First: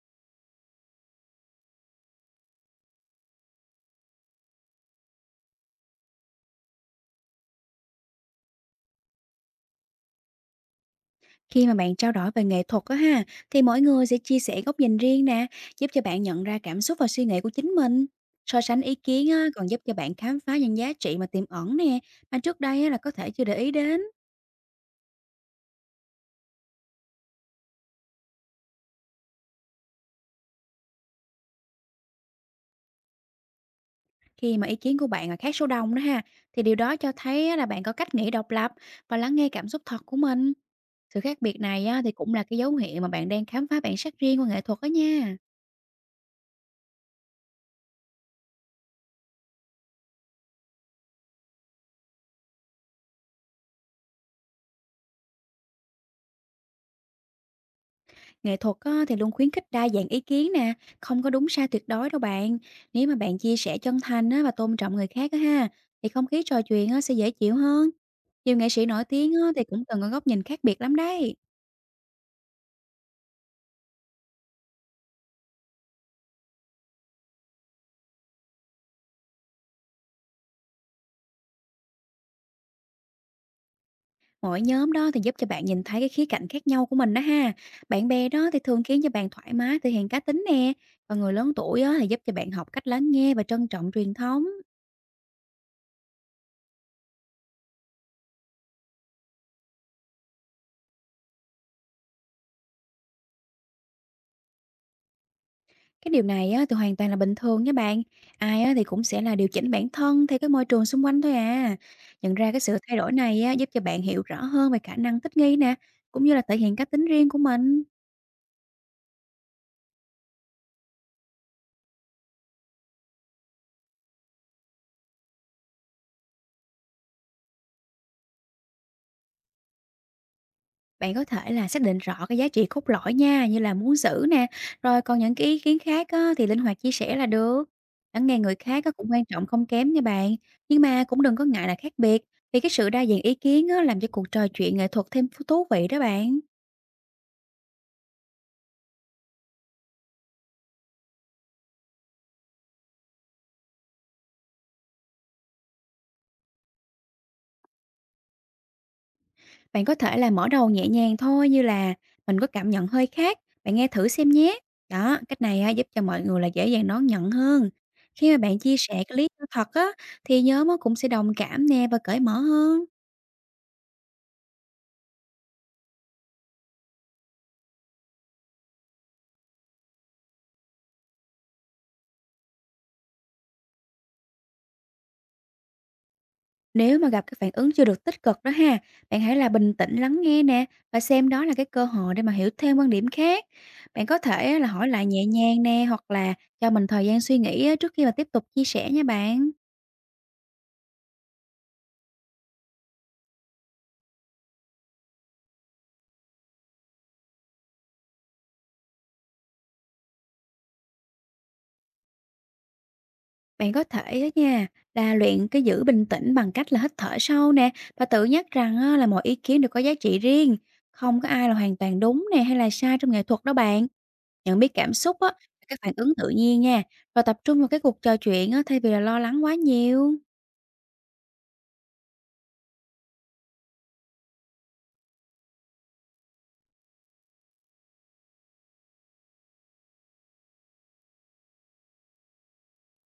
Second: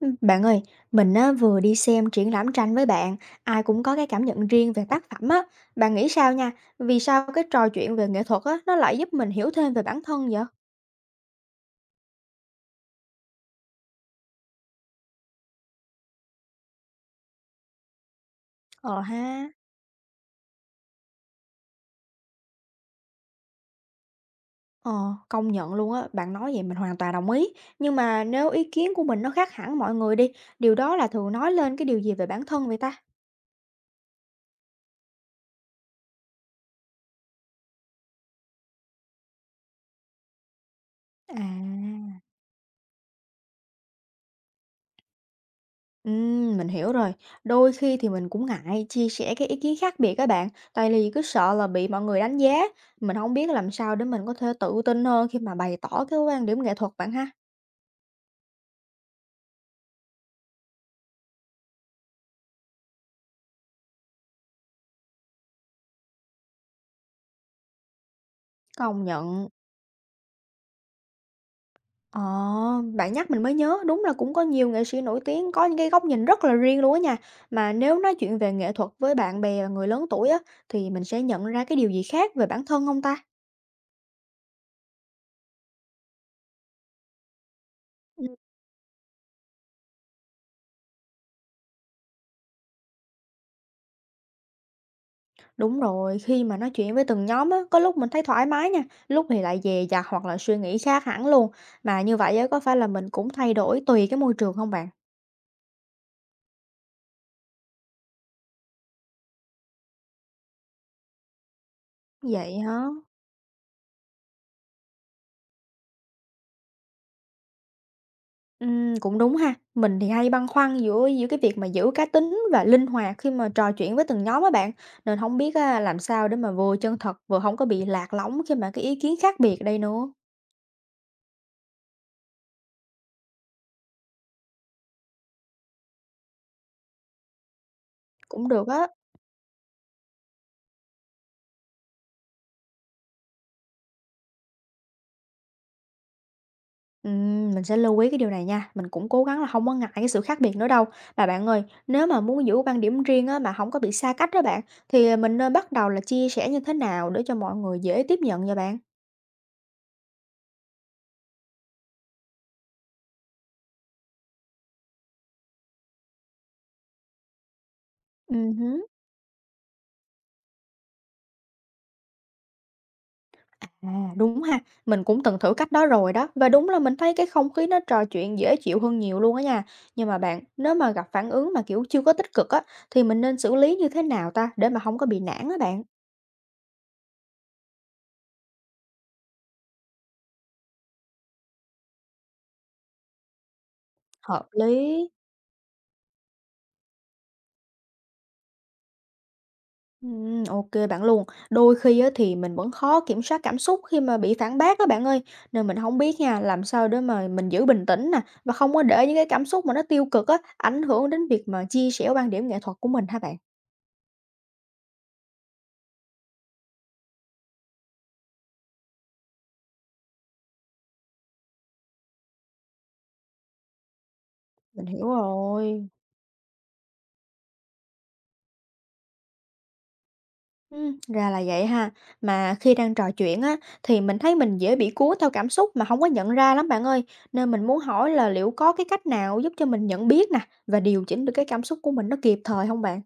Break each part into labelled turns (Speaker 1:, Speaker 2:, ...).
Speaker 1: Bạn ơi, mình á, vừa đi xem triển lãm tranh với bạn, ai cũng có cái cảm nhận riêng về tác phẩm á. Bạn nghĩ sao nha? Vì sao cái trò chuyện về nghệ thuật á, nó lại giúp mình hiểu thêm về bản thân vậy?
Speaker 2: Khi mà bạn trao đổi về nghệ thuật á ha, thì mỗi người sẽ chia sẻ góc nhìn riêng nè, giúp cho bạn nhận ra cảm xúc và suy nghĩ của chính mình. So sánh ý
Speaker 1: Ờ
Speaker 2: kiến á,
Speaker 1: ha.
Speaker 2: còn giúp cho bạn khám phá những giá trị mà tiềm ẩn nè, mà trước đây á, là có thể chưa để ý đến.
Speaker 1: Ờ, công nhận luôn á, bạn nói vậy mình hoàn toàn đồng ý. Nhưng mà nếu ý kiến của mình nó khác hẳn mọi người đi, điều đó là thường nói lên cái điều gì về bản thân vậy ta?
Speaker 2: Khi mà ý kiến của bạn là khác số đông đó ha, thì điều đó cho thấy á, là bạn có cách nghĩ độc lập và lắng nghe cảm xúc thật của mình. Sự khác biệt này á, thì
Speaker 1: À.
Speaker 2: cũng là cái dấu hiệu mà bạn đang khám phá bản sắc riêng của nghệ thuật đó nha.
Speaker 1: Mình hiểu rồi. Đôi khi thì mình cũng ngại chia sẻ cái ý kiến khác biệt các bạn, tại vì cứ sợ là bị mọi người đánh giá. Mình không biết làm sao để mình có thể tự tin hơn khi mà bày tỏ cái quan điểm nghệ thuật bạn ha.
Speaker 2: Nghệ thuật á, thì luôn khuyến khích đa dạng ý kiến nè, không có đúng sai tuyệt đối đâu bạn. Nếu mà bạn chia sẻ chân thành á, và tôn trọng người khác á ha, thì không khí trò chuyện á, sẽ dễ chịu hơn. Nhiều nghệ sĩ
Speaker 1: Công
Speaker 2: nổi tiếng
Speaker 1: nhận.
Speaker 2: á, thì cũng từng có góc nhìn khác biệt lắm đấy.
Speaker 1: Ờ, bạn nhắc mình mới nhớ, đúng là cũng có nhiều nghệ sĩ nổi tiếng có những cái góc nhìn rất là riêng luôn á nha. Mà nếu nói chuyện về nghệ thuật với bạn bè và người lớn tuổi á, thì mình sẽ nhận ra cái điều gì khác về bản thân không ta?
Speaker 2: Mỗi nhóm đó thì giúp cho bạn nhìn thấy cái khía cạnh khác nhau của mình đó ha. Bạn bè đó thì thường khiến cho bạn thoải mái thể hiện cá tính nè. Và người lớn tuổi á, thì giúp cho bạn học cách lắng nghe và trân trọng truyền thống.
Speaker 1: Đúng rồi, khi mà nói chuyện với từng nhóm á, có lúc mình thấy thoải mái nha, lúc thì lại dè dặt hoặc là suy nghĩ khác hẳn luôn. Mà như vậy á, có phải là mình cũng thay đổi tùy cái môi trường không bạn?
Speaker 2: Cái điều này á, thì hoàn toàn là bình thường nha bạn. Ai á, thì cũng sẽ là điều chỉnh bản thân theo cái môi trường xung quanh thôi à. Nhận ra
Speaker 1: Vậy
Speaker 2: cái sự
Speaker 1: hả?
Speaker 2: thay đổi này á, giúp cho bạn hiểu rõ hơn về khả năng thích nghi nè, cũng như là thể hiện cá tính riêng của mình.
Speaker 1: Cũng đúng ha. Mình thì hay băn khoăn giữa giữa cái việc mà giữ cá tính và linh hoạt khi mà trò chuyện với từng nhóm á bạn. Nên không biết á, làm sao để mà vừa chân thật vừa không có bị lạc lõng khi mà cái ý kiến khác biệt đây nữa.
Speaker 2: Bạn có thể là xác định rõ cái giá trị cốt lõi nha, như là muốn giữ nè. Rồi còn những cái ý kiến khác á, thì linh hoạt chia sẻ là được. Lắng nghe
Speaker 1: Cũng
Speaker 2: người
Speaker 1: được
Speaker 2: khác
Speaker 1: á.
Speaker 2: á, cũng quan trọng không kém nha bạn. Nhưng mà cũng đừng có ngại là khác biệt. Vì cái sự đa dạng ý kiến á, làm cho cuộc trò chuyện nghệ thuật thêm thú vị đó bạn.
Speaker 1: Mình sẽ lưu ý cái điều này nha, mình cũng cố gắng là không có ngại cái sự khác biệt nữa đâu. Mà bạn ơi, nếu mà muốn giữ quan điểm riêng á, mà không có bị xa cách đó bạn, thì mình nên bắt đầu là chia sẻ như thế nào để cho mọi người dễ tiếp nhận nha bạn?
Speaker 2: Bạn có thể là mở đầu nhẹ nhàng thôi, như là: "Mình có cảm nhận hơi khác, bạn nghe thử xem nhé." Đó, cách này á, giúp cho mọi người là dễ dàng đón nhận hơn. Khi mà bạn chia
Speaker 1: Hứm.
Speaker 2: sẻ cái lý do thật á, thì nhóm á cũng sẽ đồng cảm nè và cởi mở hơn.
Speaker 1: À, đúng ha, mình cũng từng thử cách đó rồi đó, và đúng là mình thấy cái không khí nó trò chuyện dễ chịu hơn nhiều luôn á nha. Nhưng mà bạn, nếu mà gặp phản ứng mà, kiểu, chưa có tích cực á, thì mình nên xử lý như thế nào ta để mà không có bị nản á bạn?
Speaker 2: Nếu mà gặp cái phản ứng chưa được tích cực đó ha, bạn hãy là bình tĩnh lắng nghe nè, và xem đó là cái cơ hội để mà hiểu thêm quan điểm khác. Bạn có
Speaker 1: Hợp
Speaker 2: thể á là hỏi lại
Speaker 1: lý.
Speaker 2: nhẹ nhàng nè, hoặc là cho mình thời gian suy nghĩ á, trước khi mà tiếp tục chia sẻ nha bạn.
Speaker 1: Ô bạn luôn. Đôi khi á thì mình vẫn khó kiểm soát cảm xúc khi mà bị phản bác á bạn ơi, nên mình không biết nha, làm sao để mà mình giữ bình tĩnh nè, và không có để những cái cảm xúc mà nó tiêu cực á, ảnh hưởng đến việc mà chia sẻ quan điểm nghệ thuật của mình hả bạn?
Speaker 2: Bạn có thể đó nha, là luyện cái giữ bình tĩnh bằng cách là hít thở sâu nè, và tự nhắc rằng á, là mọi ý kiến đều có giá trị riêng, không có ai là hoàn toàn đúng nè hay là sai trong nghệ thuật đó bạn. Nhận biết
Speaker 1: Mình
Speaker 2: cảm
Speaker 1: hiểu
Speaker 2: xúc á, cái
Speaker 1: rồi.
Speaker 2: phản ứng tự nhiên nha, và tập trung vào cái cuộc trò chuyện á, thay vì là lo lắng quá nhiều.
Speaker 1: Ra là vậy ha. Mà khi đang trò chuyện á, thì mình thấy mình dễ bị cuốn theo cảm xúc mà không có nhận ra lắm bạn ơi, nên mình muốn hỏi là liệu có cái cách nào giúp cho mình nhận biết nè, và điều chỉnh được cái cảm xúc của mình nó kịp thời không bạn?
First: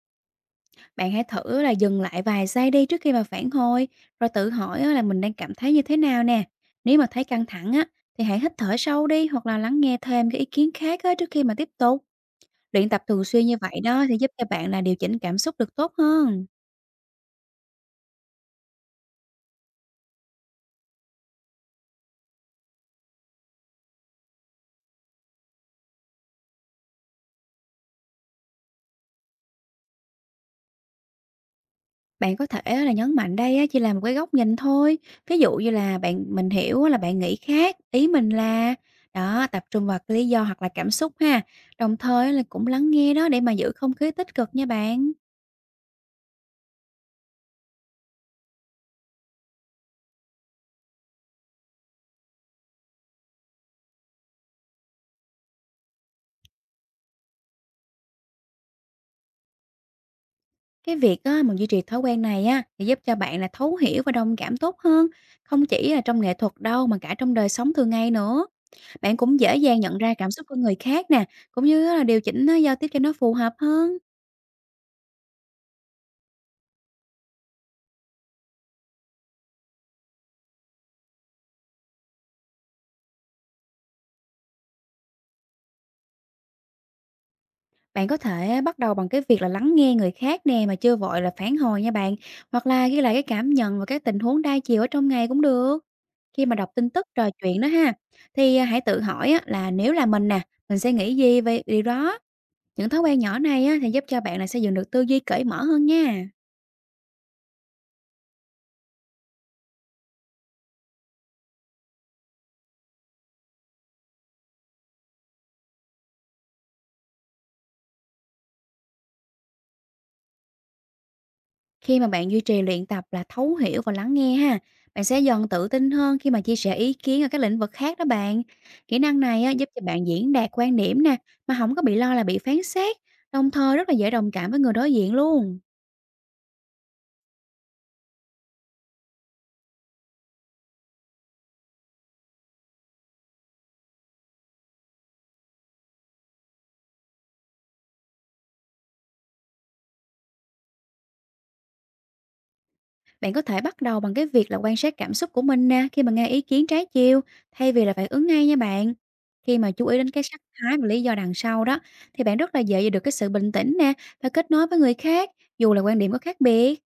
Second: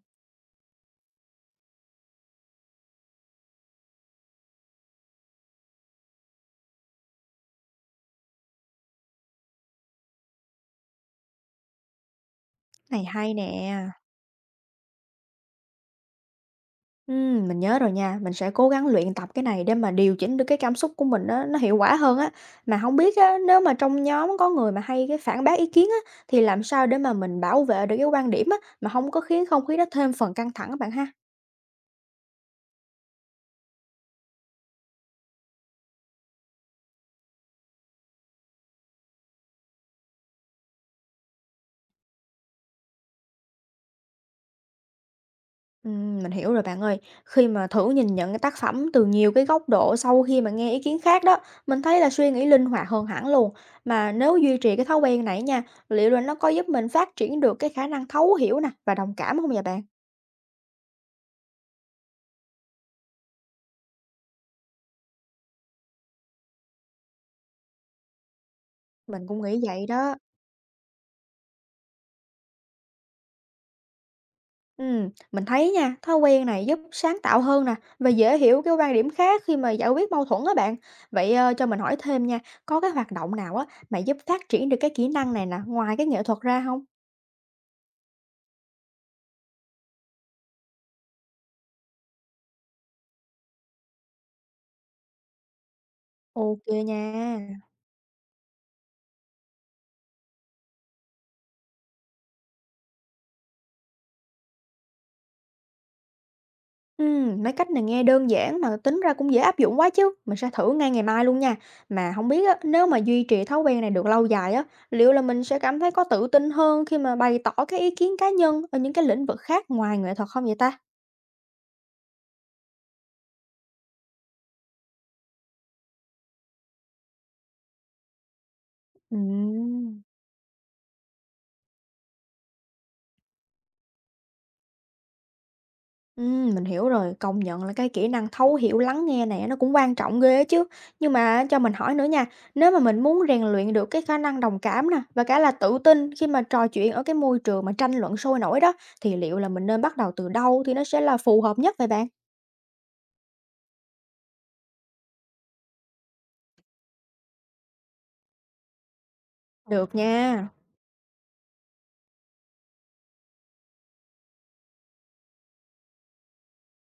Speaker 2: Bạn hãy thử là dừng lại vài giây đi, trước khi mà phản hồi, rồi tự hỏi á, là mình đang cảm thấy như thế nào nè. Nếu mà thấy căng thẳng á, thì hãy hít thở sâu đi, hoặc là lắng nghe thêm cái ý kiến khác á, trước khi mà tiếp tục. Luyện tập
Speaker 1: Này
Speaker 2: thường
Speaker 1: hay
Speaker 2: xuyên như
Speaker 1: nè.
Speaker 2: vậy đó, sẽ giúp cho bạn là điều chỉnh cảm xúc được tốt hơn.
Speaker 1: Mình nhớ rồi nha, mình sẽ cố gắng luyện tập cái này để mà điều chỉnh được cái cảm xúc của mình đó nó hiệu quả hơn á. Mà không biết á, nếu mà trong nhóm có người mà hay cái phản bác ý kiến á, thì làm sao để mà mình bảo vệ được cái quan điểm á, mà không có khiến không khí đó thêm phần căng thẳng các bạn ha?
Speaker 2: Bạn có thể á là nhấn mạnh đây á chỉ là một cái góc nhìn thôi. Ví dụ như là: bạn, mình hiểu á là bạn nghĩ khác, ý mình là đó, tập trung vào cái lý do hoặc là cảm xúc ha. Đồng thời là cũng lắng nghe đó, để mà giữ không khí tích cực nha bạn.
Speaker 1: Mình hiểu rồi bạn ơi. Khi mà thử nhìn nhận cái tác phẩm từ nhiều cái góc độ sau khi mà nghe ý kiến khác đó, mình thấy là suy nghĩ linh hoạt hơn hẳn luôn. Mà nếu duy trì cái thói quen này nha, liệu là nó có giúp mình phát triển được cái khả năng thấu hiểu nè và đồng cảm không vậy bạn?
Speaker 2: Cái việc á, mà duy trì thói quen này á, thì giúp cho bạn là thấu hiểu và đồng cảm tốt hơn, không chỉ là trong nghệ thuật đâu, mà cả trong đời sống thường ngày nữa. Bạn
Speaker 1: Mình
Speaker 2: cũng
Speaker 1: cũng
Speaker 2: dễ
Speaker 1: nghĩ
Speaker 2: dàng
Speaker 1: vậy
Speaker 2: nhận
Speaker 1: đó.
Speaker 2: ra cảm xúc của người khác nè, cũng như á là điều chỉnh á giao tiếp cho nó phù hợp hơn.
Speaker 1: Mình thấy nha, thói quen này giúp sáng tạo hơn nè và dễ hiểu cái quan điểm khác khi mà giải quyết mâu thuẫn á bạn. Vậy, cho mình hỏi thêm nha, có cái hoạt động nào á mà giúp phát triển được cái kỹ năng này nè, ngoài cái nghệ thuật ra không?
Speaker 2: Bạn có thể bắt đầu bằng cái việc là lắng nghe người khác nè, mà chưa vội là phản hồi nha bạn, hoặc là ghi lại cái cảm nhận và các tình huống đa chiều ở trong ngày cũng được. Khi mà
Speaker 1: Ok
Speaker 2: đọc tin tức, trò chuyện
Speaker 1: nha.
Speaker 2: đó ha, thì à, hãy tự hỏi á, là nếu là mình nè, mình sẽ nghĩ gì về điều đó. Những thói quen nhỏ này á, thì giúp cho bạn là xây dựng được tư duy cởi mở hơn nha.
Speaker 1: Mấy cách này nghe đơn giản mà tính ra cũng dễ áp dụng quá chứ. Mình sẽ thử ngay ngày mai luôn nha. Mà không biết á, nếu mà duy trì thói quen này được lâu dài á, liệu là mình sẽ cảm thấy có tự tin hơn khi mà bày tỏ cái ý kiến cá nhân ở những cái lĩnh vực khác ngoài nghệ thuật không vậy ta?
Speaker 2: Khi mà bạn duy trì luyện tập là thấu hiểu và lắng nghe ha, bạn sẽ dần tự tin hơn khi mà chia sẻ ý kiến ở các lĩnh vực khác đó bạn. Kỹ năng này á, giúp cho
Speaker 1: Ừm.
Speaker 2: bạn diễn đạt quan điểm nè, mà không có bị lo là bị phán xét, đồng thời rất là dễ đồng cảm với người đối diện luôn.
Speaker 1: Mình hiểu rồi, công nhận là cái kỹ năng thấu hiểu, lắng nghe này nó cũng quan trọng ghê á chứ. Nhưng mà cho mình hỏi nữa nha, nếu mà mình muốn rèn luyện được cái khả năng đồng cảm nè và cả là tự tin khi mà trò chuyện ở cái môi trường mà tranh luận sôi nổi đó, thì liệu là mình nên bắt đầu từ đâu thì nó sẽ là phù hợp nhất vậy bạn?
Speaker 2: Bạn có thể bắt đầu bằng cái việc là quan sát cảm xúc của mình nè, khi mà nghe ý kiến trái chiều, thay vì là phản ứng ngay nha bạn. Khi mà chú
Speaker 1: Được
Speaker 2: ý đến cái sắc
Speaker 1: nha.
Speaker 2: thái và lý do đằng sau đó, thì bạn rất là dễ giữ được cái sự bình tĩnh nè, và kết nối với người khác, dù là quan điểm có khác biệt.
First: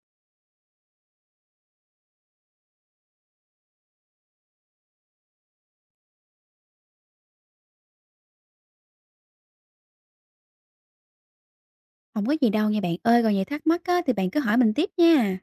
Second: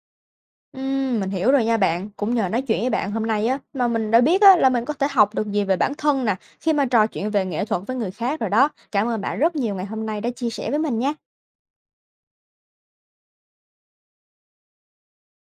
Speaker 1: Mình hiểu rồi nha bạn. Cũng nhờ nói chuyện với bạn hôm nay á mà mình đã biết á là mình có thể học được gì về bản thân nè khi mà trò chuyện về nghệ thuật với người khác rồi đó. Cảm ơn bạn rất nhiều ngày hôm nay đã chia sẻ với mình nha.
Speaker 2: Không có gì đâu nha bạn ơi, còn gì thắc mắc á, thì bạn cứ hỏi mình tiếp nha.